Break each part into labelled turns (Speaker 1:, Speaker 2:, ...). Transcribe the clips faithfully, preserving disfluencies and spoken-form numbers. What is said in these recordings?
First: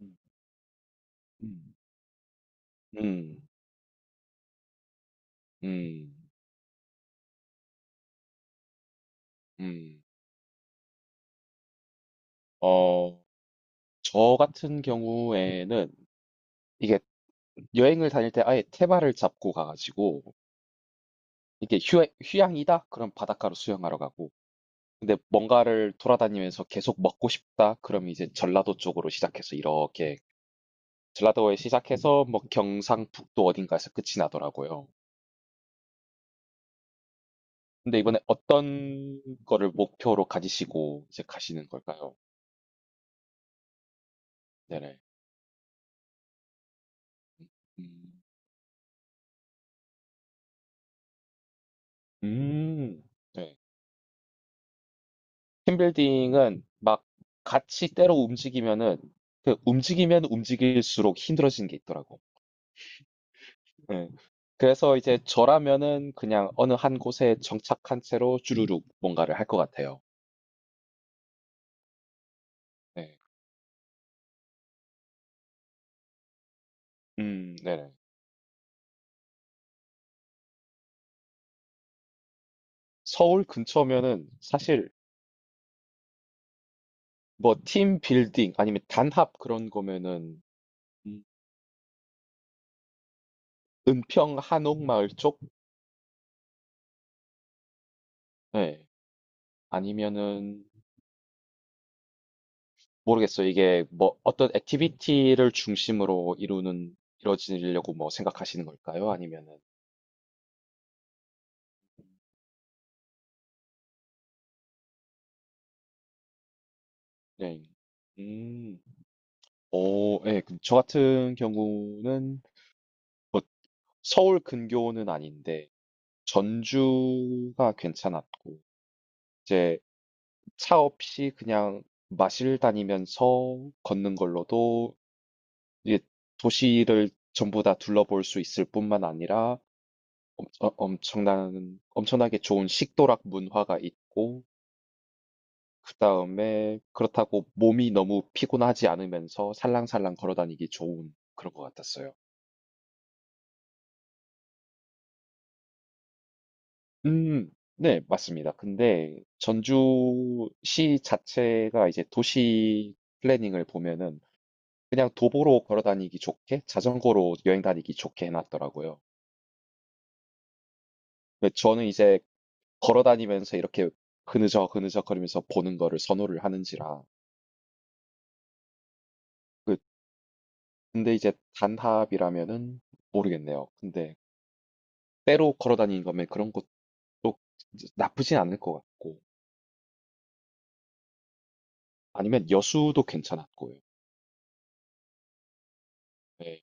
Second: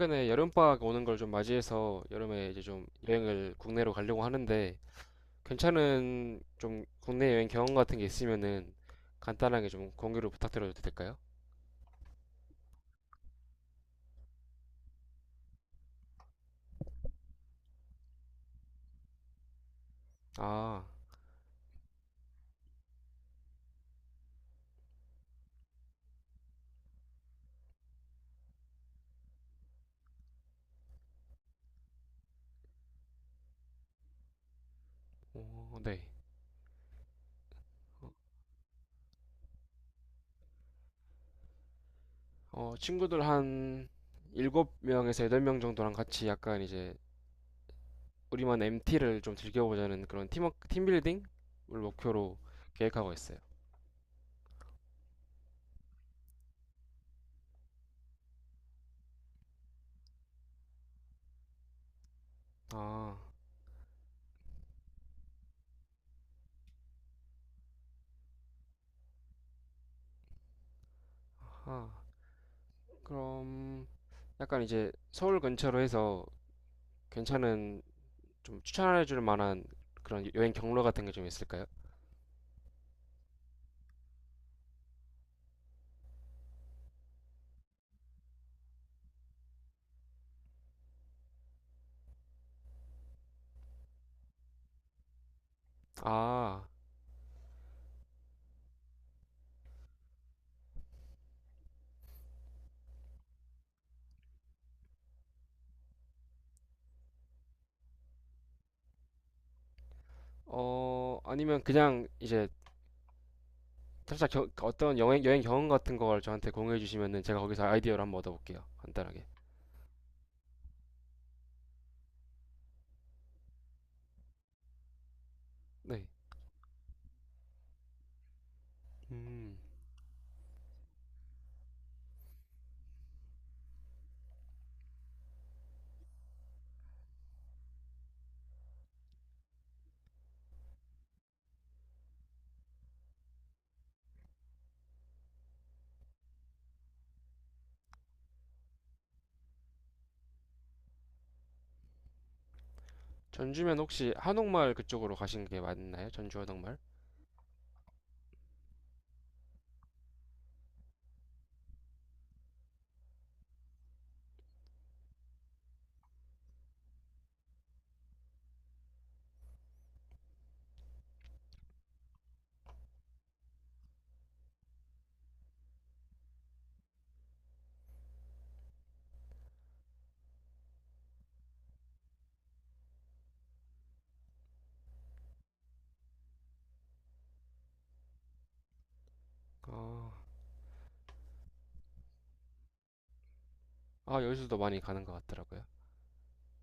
Speaker 1: 음.
Speaker 2: 여름방학 오는 걸 좀 맞이해서 여름에 이제 좀
Speaker 1: 음.
Speaker 2: 여행을 국내로 가려고 하는데
Speaker 1: 음.
Speaker 2: 괜찮은 좀 국내 여행 경험 같은 게 있으면은 간단하게 좀
Speaker 1: 음.
Speaker 2: 공유를 부탁드려도 될까요?
Speaker 1: 어, 저 같은 경우에는 이게 여행을 다닐 때 아예 테마를 잡고 가가지고
Speaker 2: 아,
Speaker 1: 이게 휴, 휴양이다? 그럼 바닷가로 수영하러 가고. 근데 뭔가를 돌아다니면서 계속 먹고 싶다? 그럼 이제 전라도 쪽으로 시작해서 이렇게 전라도에 시작해서 뭐 경상북도 어딘가에서 끝이 나더라고요.
Speaker 2: 어, 네.
Speaker 1: 근데 이번에 어떤 거를 목표로 가지시고 이제 가시는 걸까요?
Speaker 2: 어, 친구들 한
Speaker 1: 네네.
Speaker 2: 칠 명에서 팔 명 정도랑 같이 약간 이제
Speaker 1: 음.
Speaker 2: 우리만 엠티를 좀 즐겨보자는 그런 팀워 팀빌딩을 목표로
Speaker 1: 음.
Speaker 2: 계획하고 있어요.
Speaker 1: 네. 팀빌딩은 막 같이 때로 움직이면은 그 움직이면 움직일수록 힘들어지는 게 있더라고.
Speaker 2: 아,
Speaker 1: 예. 그래서 이제 저라면은 그냥 어느 한 곳에 정착한 채로 주르륵 뭔가를 할 것 같아요.
Speaker 2: 아,
Speaker 1: 네.
Speaker 2: 그럼 약간 이제 서울 근처로 해서
Speaker 1: 음,
Speaker 2: 괜찮은
Speaker 1: 네네.
Speaker 2: 좀 추천해 줄 만한 그런 여행 경로 같은 게 좀 있을까요?
Speaker 1: 서울 근처면은 사실 뭐 팀빌딩 아니면 단합 그런 거면은, 음, 은평 한옥마을 쪽?
Speaker 2: 아,
Speaker 1: 네. 아니면은 모르겠어요. 이게 뭐 어떤 액티비티를 중심으로 이루는 이루어지려고 뭐 생각하시는 걸까요? 아니면은.
Speaker 2: 어, 아니면 그냥 이제 살짝 겨- 어떤 여행, 여행 경험 같은 걸 저한테 공유해 주시면은 제가
Speaker 1: 네.
Speaker 2: 거기서 아이디어를 한번 얻어볼게요.
Speaker 1: 음.
Speaker 2: 간단하게.
Speaker 1: 오, 예. 그저 같은 경우는 뭐 서울 근교는 아닌데
Speaker 2: 네.
Speaker 1: 전주가 괜찮았고,
Speaker 2: 음.
Speaker 1: 이제 차 없이 그냥 마실 다니면서 걷는 걸로도 이게 도시를 전부 다 둘러볼 수 있을 뿐만 아니라 엄- 어, 엄청난, 엄청나게 좋은 식도락 문화가 있고, 그다음에 그렇다고 몸이 너무 피곤하지 않으면서 살랑살랑 걸어 다니기 좋은 그런 것 같았어요.
Speaker 2: 전주면 혹시 한옥마을 그쪽으로 가신 게 맞나요? 전주 한옥마을?
Speaker 1: 음, 네, 맞습니다. 근데 전주시 자체가 이제 도시 플래닝을 보면은 그냥 도보로 걸어 다니기 좋게, 자전거로 여행 다니기 좋게 해놨더라고요. 근데 저는 이제 걸어 다니면서 이렇게 그느적 그느적 거리면서 보는 거를 선호를 하는지라. 그- 근데 이제 단합이라면은 모르겠네요. 근데 때로 걸어 다니는 거면 그런 것 또 나쁘진 않을 것 같고,
Speaker 2: 아,
Speaker 1: 아니면 여수도 괜찮았고요.
Speaker 2: 아, 여기서도 많이 가는 것 같더라고요.
Speaker 1: 네.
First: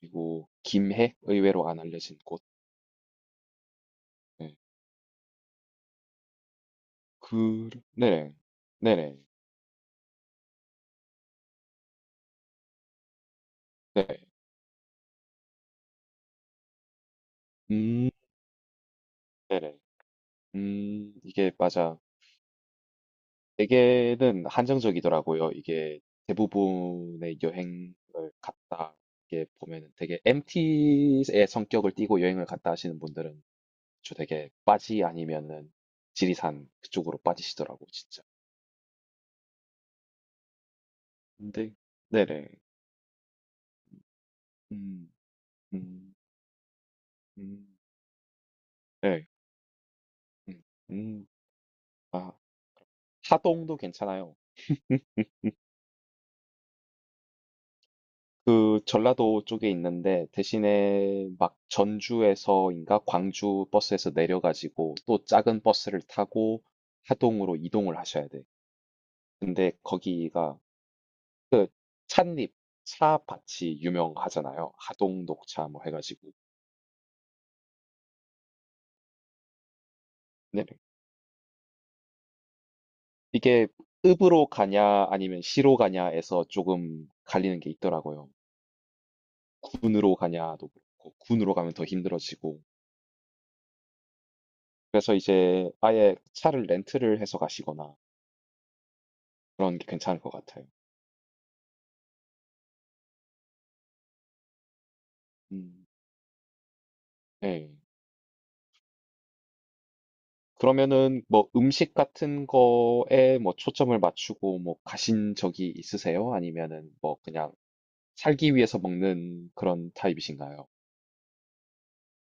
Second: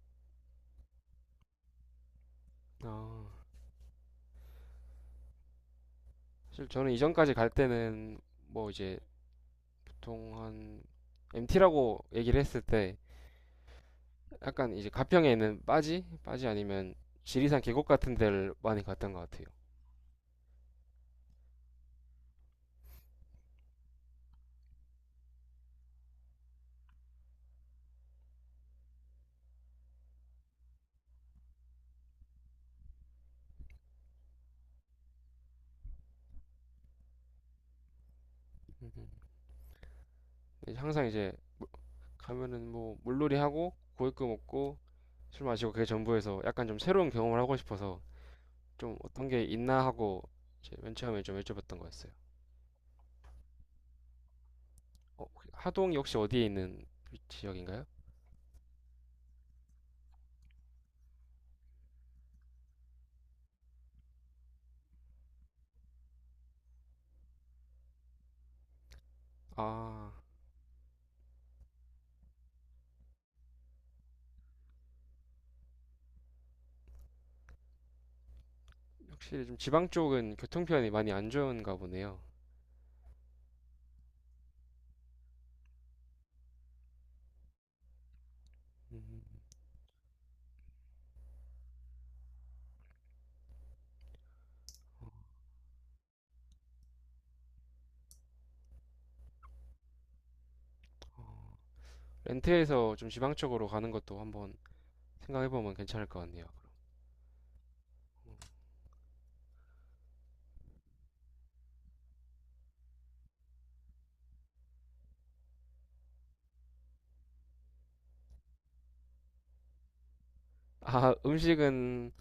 Speaker 1: 그리고 김해, 의외로 안 알려진 곳.
Speaker 2: 아,
Speaker 1: 네.
Speaker 2: 사실 저는 이전까지 갈
Speaker 1: 그
Speaker 2: 때는
Speaker 1: 네네.
Speaker 2: 뭐 이제
Speaker 1: 네네.
Speaker 2: 보통 한 엠티라고 얘기를 했을 때
Speaker 1: 네.
Speaker 2: 약간 이제 가평에 있는 빠지? 빠지 아니면 지리산 계곡
Speaker 1: 음,
Speaker 2: 같은 데를 많이 갔던 것 같아요.
Speaker 1: 네네, 음 이게 맞아. 대개는 한정적이더라고요. 이게 대부분의 여행을 갔다 이게 보면은 되게 엠티의 성격을 띠고 여행을 갔다 하시는 분들은 저 되게 빠지 아니면은 지리산 그쪽으로 빠지시더라고, 진짜.
Speaker 2: 항상 이제
Speaker 1: 근데. 네네.
Speaker 2: 가면은 뭐 물놀이 하고 고기구 먹고
Speaker 1: 음.
Speaker 2: 술 마시고 그게
Speaker 1: 음.
Speaker 2: 전부에서 약간 좀 새로운 경험을 하고
Speaker 1: 음.
Speaker 2: 싶어서 좀
Speaker 1: 네.
Speaker 2: 어떤 게 있나 하고
Speaker 1: 음.
Speaker 2: 이제 맨 처음에
Speaker 1: 음.
Speaker 2: 좀 여쭤봤던 거였어요.
Speaker 1: 아, 하동도 괜찮아요.
Speaker 2: 어, 하동이 혹시 어디에 있는 지역인가요?
Speaker 1: 그 전라도 쪽에 있는데 대신에 막 전주에서인가 광주 버스에서 내려 가지고 또 작은 버스를 타고 하동으로 이동을 하셔야 돼. 근데
Speaker 2: 아,
Speaker 1: 거기가 그 찻잎, 차밭이 유명하잖아요. 하동 녹차 뭐 해 가지고.
Speaker 2: 확실히 좀 지방 쪽은
Speaker 1: 네네.
Speaker 2: 교통편이 많이 안 좋은가 보네요.
Speaker 1: 이게 읍으로 가냐 아니면 시로 가냐에서 조금 갈리는 게 있더라고요. 군으로 가냐도 그렇고, 군으로 가면 더 힘들어지고. 그래서 이제 아예 차를 렌트를 해서 가시거나 그런 게 괜찮을 것 같아요.
Speaker 2: 렌트해서 좀 지방 쪽으로 가는 것도 한번 생각해보면
Speaker 1: 음,
Speaker 2: 괜찮을 것 같네요.
Speaker 1: 네. 그러면은 뭐 음식 같은 거에 뭐 초점을 맞추고 뭐 가신 적이 있으세요? 아니면은 뭐 그냥 살기 위해서 먹는 그런 타입이신가요?
Speaker 2: 아, 음식은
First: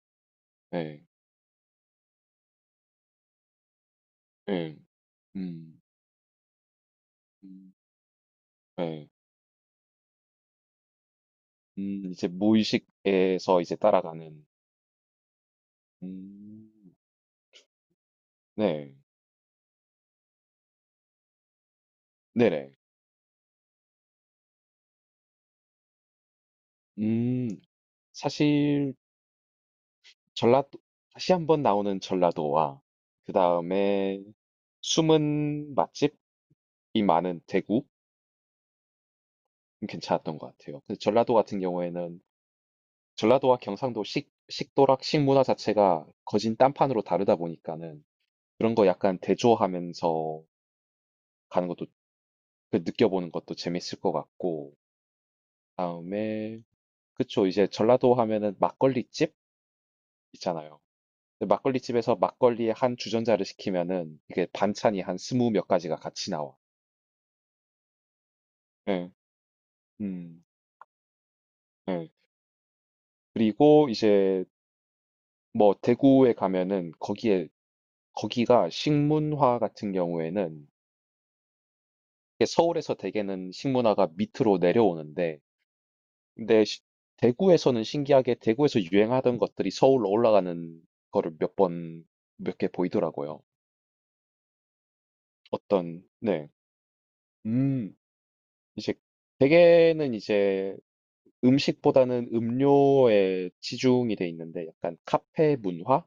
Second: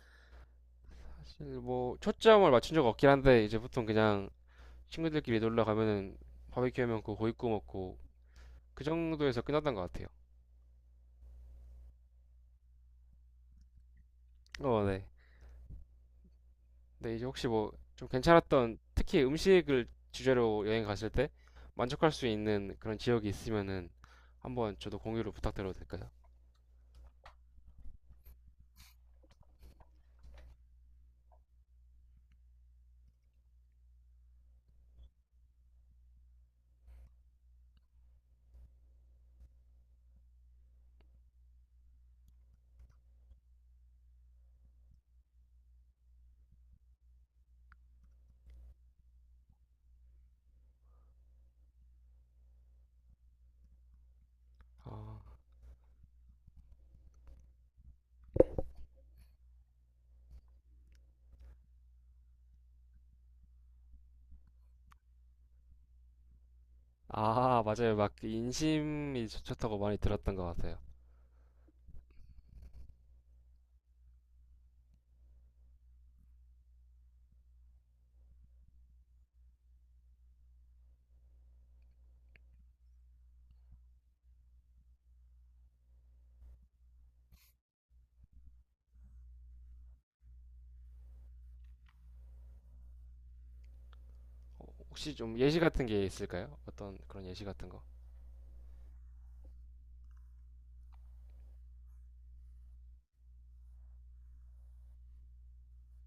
Speaker 1: 네.
Speaker 2: 뭐 초점을 맞춘 적 없긴 한데 이제 보통 그냥
Speaker 1: 네.
Speaker 2: 친구들끼리 놀러
Speaker 1: 음,
Speaker 2: 가면은 바베큐 하면 그 고기 구워
Speaker 1: 음,
Speaker 2: 먹고 그
Speaker 1: 네.
Speaker 2: 정도에서 끝났던 것 같아요.
Speaker 1: 음, 이제 무의식에서 이제 따라가는.
Speaker 2: 어, 네.
Speaker 1: 음,
Speaker 2: 근데 이제 혹시 뭐 좀 괜찮았던
Speaker 1: 네,
Speaker 2: 특히 음식을 주제로 여행 갔을 때 만족할 수
Speaker 1: 네네.
Speaker 2: 있는 그런 지역이 있으면은 한번 저도 공유를 부탁드려도 될까요?
Speaker 1: 음, 사실 전라도, 다시 한번 나오는 전라도와, 그 다음에 숨은 맛집이 많은 대구? 괜찮았던 것 같아요. 근데 전라도 같은 경우에는, 전라도와 경상도 식, 식도락, 식문화 자체가 거진 딴판으로 다르다 보니까는, 그런 거 약간 대조하면서 가는 것도, 그 느껴보는 것도 재밌을 것 같고,
Speaker 2: 아,
Speaker 1: 다음에, 그쵸, 이제 전라도 하면은 막걸리집? 있잖아요. 근데 막걸리집에서 막걸리에 한 주전자를 시키면은 이게 반찬이 한 스무 몇 가지가 같이 나와.
Speaker 2: 아, 맞아요. 막그
Speaker 1: 네.
Speaker 2: 인심이 좋- 좋다고 많이 들었던
Speaker 1: 음.
Speaker 2: 것 같아요.
Speaker 1: 네. 그리고 이제 뭐 대구에 가면은 거기에 거기가 식문화 같은 경우에는 이게 서울에서 대개는 식문화가 밑으로 내려오는데, 근데 시- 대구에서는 신기하게 대구에서 유행하던 것들이 서울로 올라가는 거를 몇 번, 몇 개 보이더라고요.
Speaker 2: 혹시 좀 예시 같은 게
Speaker 1: 어떤, 네.
Speaker 2: 있을까요? 어떤 그런 예시 같은 거?
Speaker 1: 음, 이제 대개는 이제 음식보다는 음료에 치중이 돼 있는데, 약간 카페 문화?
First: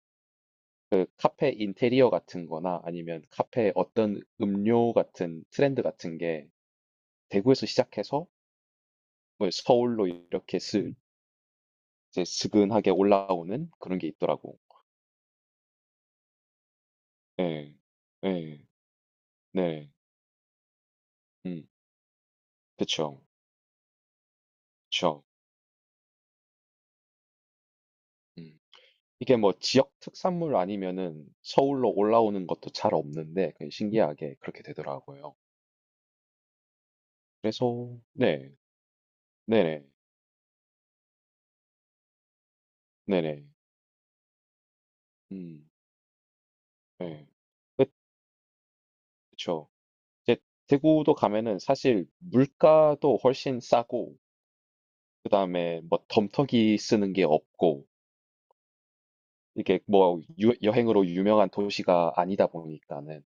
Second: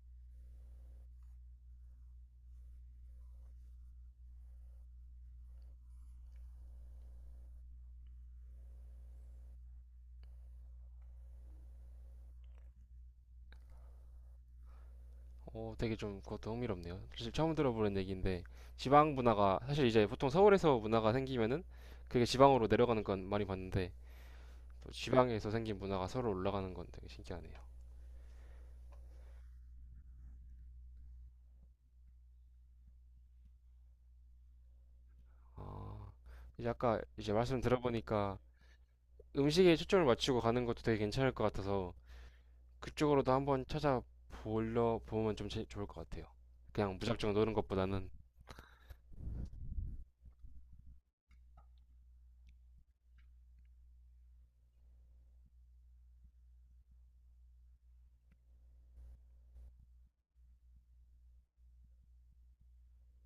Speaker 1: 카페 인테리어 같은 거나 아니면 카페 어떤 음료 같은 트렌드 같은 게 대구에서 시작해서 뭐 서울로 이렇게 스, 이제 스근하게 올라오는 그런 게 있더라고.
Speaker 2: 오, 되게 좀 그것도 흥미롭네요. 사실 처음
Speaker 1: 예,
Speaker 2: 들어보는 얘기인데
Speaker 1: 예,
Speaker 2: 지방 문화가 사실
Speaker 1: 네,
Speaker 2: 이제 보통 서울에서 문화가 생기면은
Speaker 1: 음,
Speaker 2: 그게 지방으로 내려가는
Speaker 1: 그쵸,
Speaker 2: 건 많이 봤는데 또
Speaker 1: 그쵸.
Speaker 2: 지방에서 생긴 문화가 서로 올라가는 건 되게 신기하네요.
Speaker 1: 음. 이게 뭐 지역 특산물 아니면은 서울로 올라오는 것도 잘 없는데 그냥 신기하게 그렇게 되더라고요.
Speaker 2: 아, 이제 아까 이제 말씀
Speaker 1: 그래서,
Speaker 2: 들어보니까
Speaker 1: 네,
Speaker 2: 음식에
Speaker 1: 네네,
Speaker 2: 초점을 맞추고 가는 것도 되게 괜찮을 것 같아서 그쪽으로도
Speaker 1: 네네,
Speaker 2: 한번 찾아보려 보면 좀 제-
Speaker 1: 음,
Speaker 2: 좋을 것 같아요. 그냥
Speaker 1: 네,
Speaker 2: 무작정 노는 것보다는.
Speaker 1: 그쵸. 이제 대구도 가면은 사실 물가도 훨씬 싸고, 그다음에 뭐 덤터기 쓰는 게 없고, 이게 뭐 유- 여행으로 유명한 도시가 아니다 보니까는.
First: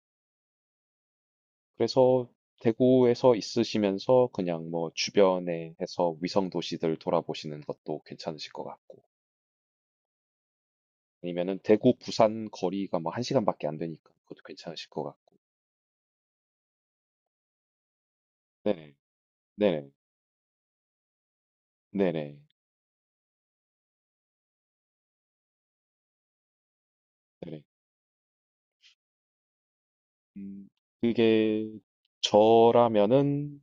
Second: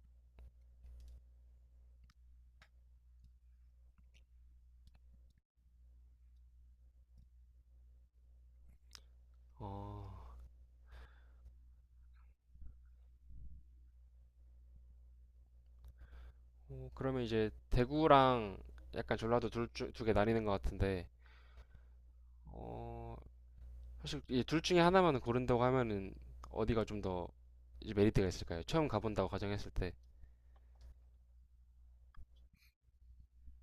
Speaker 1: 그래서 대구에서 있으시면서 그냥 뭐 주변에 해서 위성 도시들 돌아보시는 것도 괜찮으실 것 같고,
Speaker 2: 어,
Speaker 1: 아니면은 대구 부산 거리가 뭐 한 시간밖에 안 되니까 그것도 괜찮으실 것 같고.
Speaker 2: 어, 그러면 이제 대구랑
Speaker 1: 네네,
Speaker 2: 약간 전라도 둘
Speaker 1: 네네,
Speaker 2: 중 두개 나뉘는 것 같은데
Speaker 1: 네네,
Speaker 2: 어, 사실 이 둘 중에 하나만 고른다고 하면은 어디가 좀 더
Speaker 1: 네네.
Speaker 2: 이제 메리트가 있을까요? 처음 가본다고 가정했을 때.
Speaker 1: 음, 그게 저라면은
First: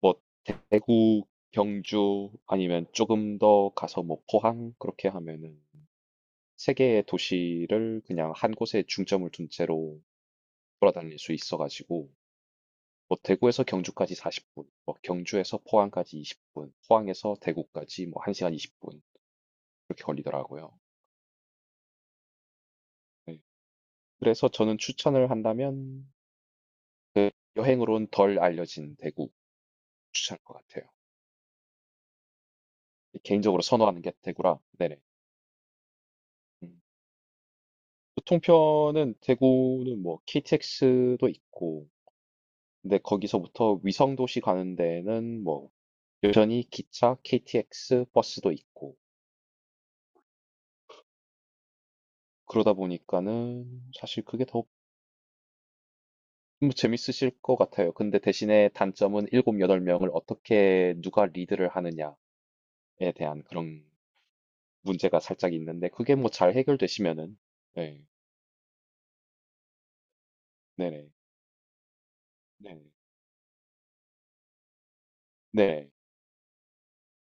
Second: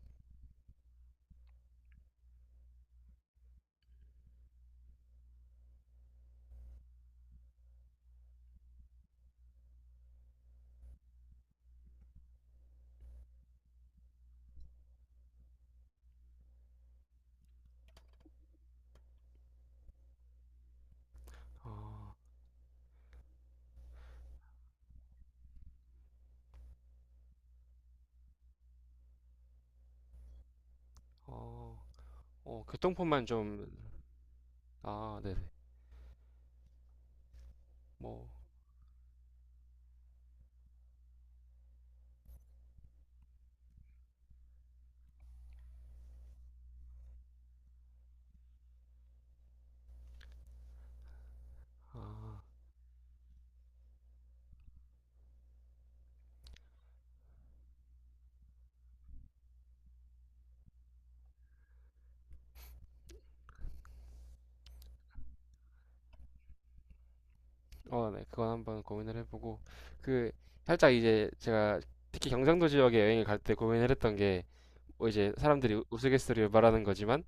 Speaker 1: 뭐 대구, 경주 아니면 조금 더 가서 뭐 포항, 그렇게 하면은 세 개의 도시를 그냥 한 곳에 중점을 둔 채로 돌아다닐 수 있어가지고 뭐 대구에서 경주까지 사십 분, 뭐 경주에서 포항까지 이십 분, 포항에서 대구까지 뭐 한 시간 이십 분, 그렇게 걸리더라고요.
Speaker 2: 어,
Speaker 1: 네. 그래서 저는 추천을 한다면 여행으로는 덜 알려진 대구, 추천할 것 같아요.
Speaker 2: 어, 어, 교통편만
Speaker 1: 개인적으로
Speaker 2: 좀,
Speaker 1: 선호하는 게 대구라. 네네.
Speaker 2: 아, 네네.
Speaker 1: 음.
Speaker 2: 뭐,
Speaker 1: 교통편은, 대구는 뭐 케이티엑스도 있고, 근데 거기서부터 위성도시 가는 데는 뭐 여전히 기차, 케이티엑스, 버스도 있고,
Speaker 2: 아,
Speaker 1: 그러다 보니까는 사실 그게 더 뭐 재밌으실 것 같아요. 근데 대신에 단점은 일곱, 여덟 명을 어떻게 누가 리드를 하느냐에 대한 그런 문제가 살짝 있는데, 그게 뭐 잘 해결되시면은, 네,
Speaker 2: 어, 네. 그건 한번 고민을 해보고. 그, 살짝
Speaker 1: 네네,
Speaker 2: 이제 제가 특히 경상도
Speaker 1: 네,
Speaker 2: 지역에 여행을 갈 때 고민을 했던 게, 뭐 이제 사람들이
Speaker 1: 네,
Speaker 2: 우스갯소리로 말하는 거지만,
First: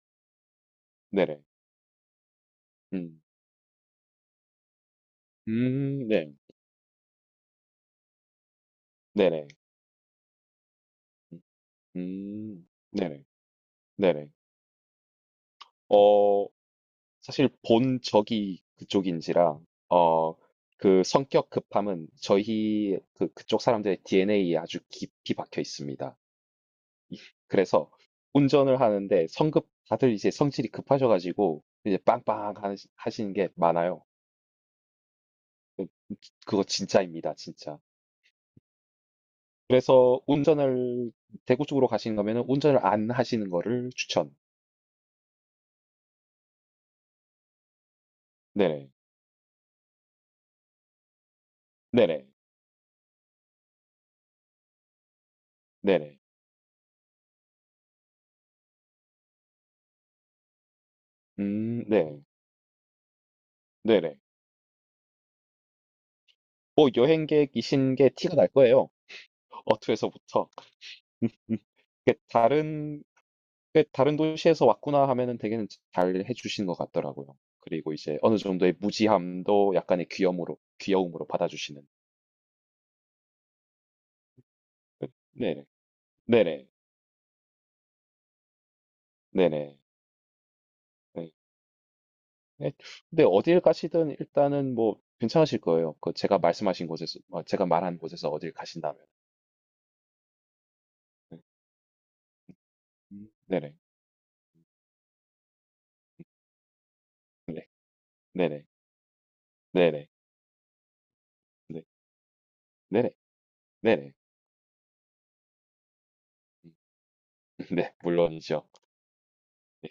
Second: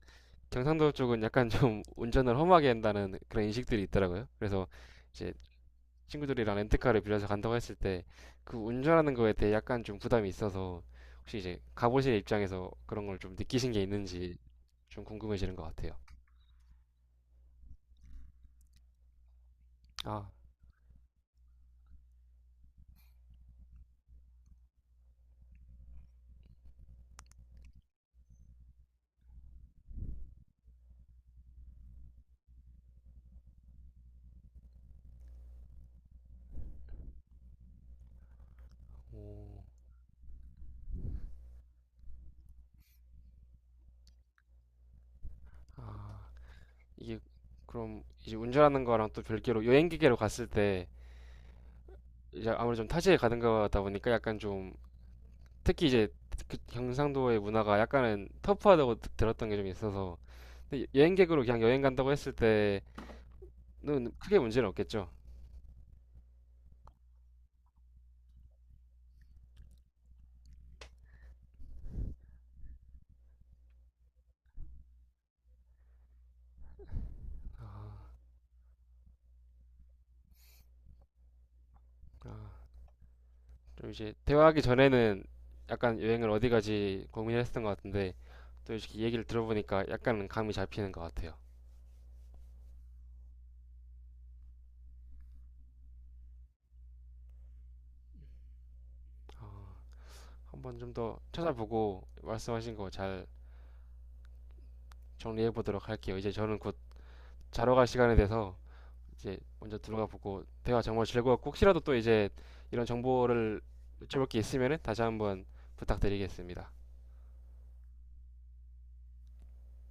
Speaker 2: 경상도 쪽은
Speaker 1: 네네,
Speaker 2: 약간 좀 운전을 험하게 한다는
Speaker 1: 음,
Speaker 2: 그런 인식들이 있더라고요. 그래서 이제
Speaker 1: 음, 네,
Speaker 2: 친구들이랑 렌트카를 빌려서 간다고 했을 때 그 운전하는 거에
Speaker 1: 네네,
Speaker 2: 대해 약간 좀 부담이 있어서 혹시
Speaker 1: 음,
Speaker 2: 이제 가보실
Speaker 1: 음,
Speaker 2: 입장에서 그런 걸
Speaker 1: 네네.
Speaker 2: 좀 느끼신 게
Speaker 1: 네네.
Speaker 2: 있는지 좀 궁금해지는 것 같아요.
Speaker 1: 어, 사실 본 적이 그쪽인지라,
Speaker 2: 아,
Speaker 1: 어, 그 성격 급함은 저희 그, 그쪽 사람들의 디엔에이에 아주 깊이 박혀 있습니다. 이- 그래서 운전을 하는데 성급, 다들 이제 성질이 급하셔가지고 이제 빵빵 하시- 하시는 게 많아요. 그- 그거 진짜입니다, 진짜.
Speaker 2: 오,
Speaker 1: 그래서 운전을 대구 쪽으로 가시는 거면은 운전을 안 하시는 거를 추천.
Speaker 2: 아, 이게 그럼 이제 운전하는
Speaker 1: 네네.
Speaker 2: 거랑 또 별개로 여행 기계로 갔을 때
Speaker 1: 네네.
Speaker 2: 이제 아무래도 좀 타지에 가는 거다 보니까 약간 좀 특히 이제
Speaker 1: 네네.
Speaker 2: 그 경상도의 문화가 약간은 터프하다고 드- 들었던 게 좀 있어서 근데 여행객으로 그냥 여행
Speaker 1: 음,
Speaker 2: 간다고
Speaker 1: 네.
Speaker 2: 했을 때는
Speaker 1: 네네.
Speaker 2: 크게 문제는 없겠죠.
Speaker 1: 뭐 여행객이신 게 티가 날 거예요. 어투에서부터. 그 다른 그 다른 도시에서 왔구나 하면은 되게 잘 해주신 것 같더라고요. 그리고 이제 어느 정도의 무지함도 약간의 귀염으로 귀여움으로 받아주시는.
Speaker 2: 좀 이제 대화하기 전에는
Speaker 1: 네,
Speaker 2: 약간 여행을 어디
Speaker 1: 네네,
Speaker 2: 가지 고민을 했던 것 같은데 또 이렇게 얘기를
Speaker 1: 네네.
Speaker 2: 들어보니까 약간 감이 잡히는 것
Speaker 1: 네.
Speaker 2: 같아요.
Speaker 1: 네. 근데 어딜 가시든 일단은 뭐 괜찮으실 거예요. 그 제가 말씀하신 곳에서 어, 제가 말한 곳에서 어딜 가신다면.
Speaker 2: 어, 한번 좀 더
Speaker 1: 네.
Speaker 2: 찾아보고 말씀하신 거 잘
Speaker 1: 음, 네네,
Speaker 2: 정리해 보도록 할게요. 이제 저는 곧
Speaker 1: 네,
Speaker 2: 자러 갈 시간대 돼서
Speaker 1: 네네,
Speaker 2: 이제 먼저 들어가
Speaker 1: 네네,
Speaker 2: 보고 대화 정말 즐거웠고 혹시라도
Speaker 1: 네,
Speaker 2: 또 이제 이런
Speaker 1: 네네,
Speaker 2: 정보를
Speaker 1: 네네,
Speaker 2: 여쭤볼 게 있으면은 다시 한번 부탁드리겠습니다.
Speaker 1: 음, 네, 물론이죠.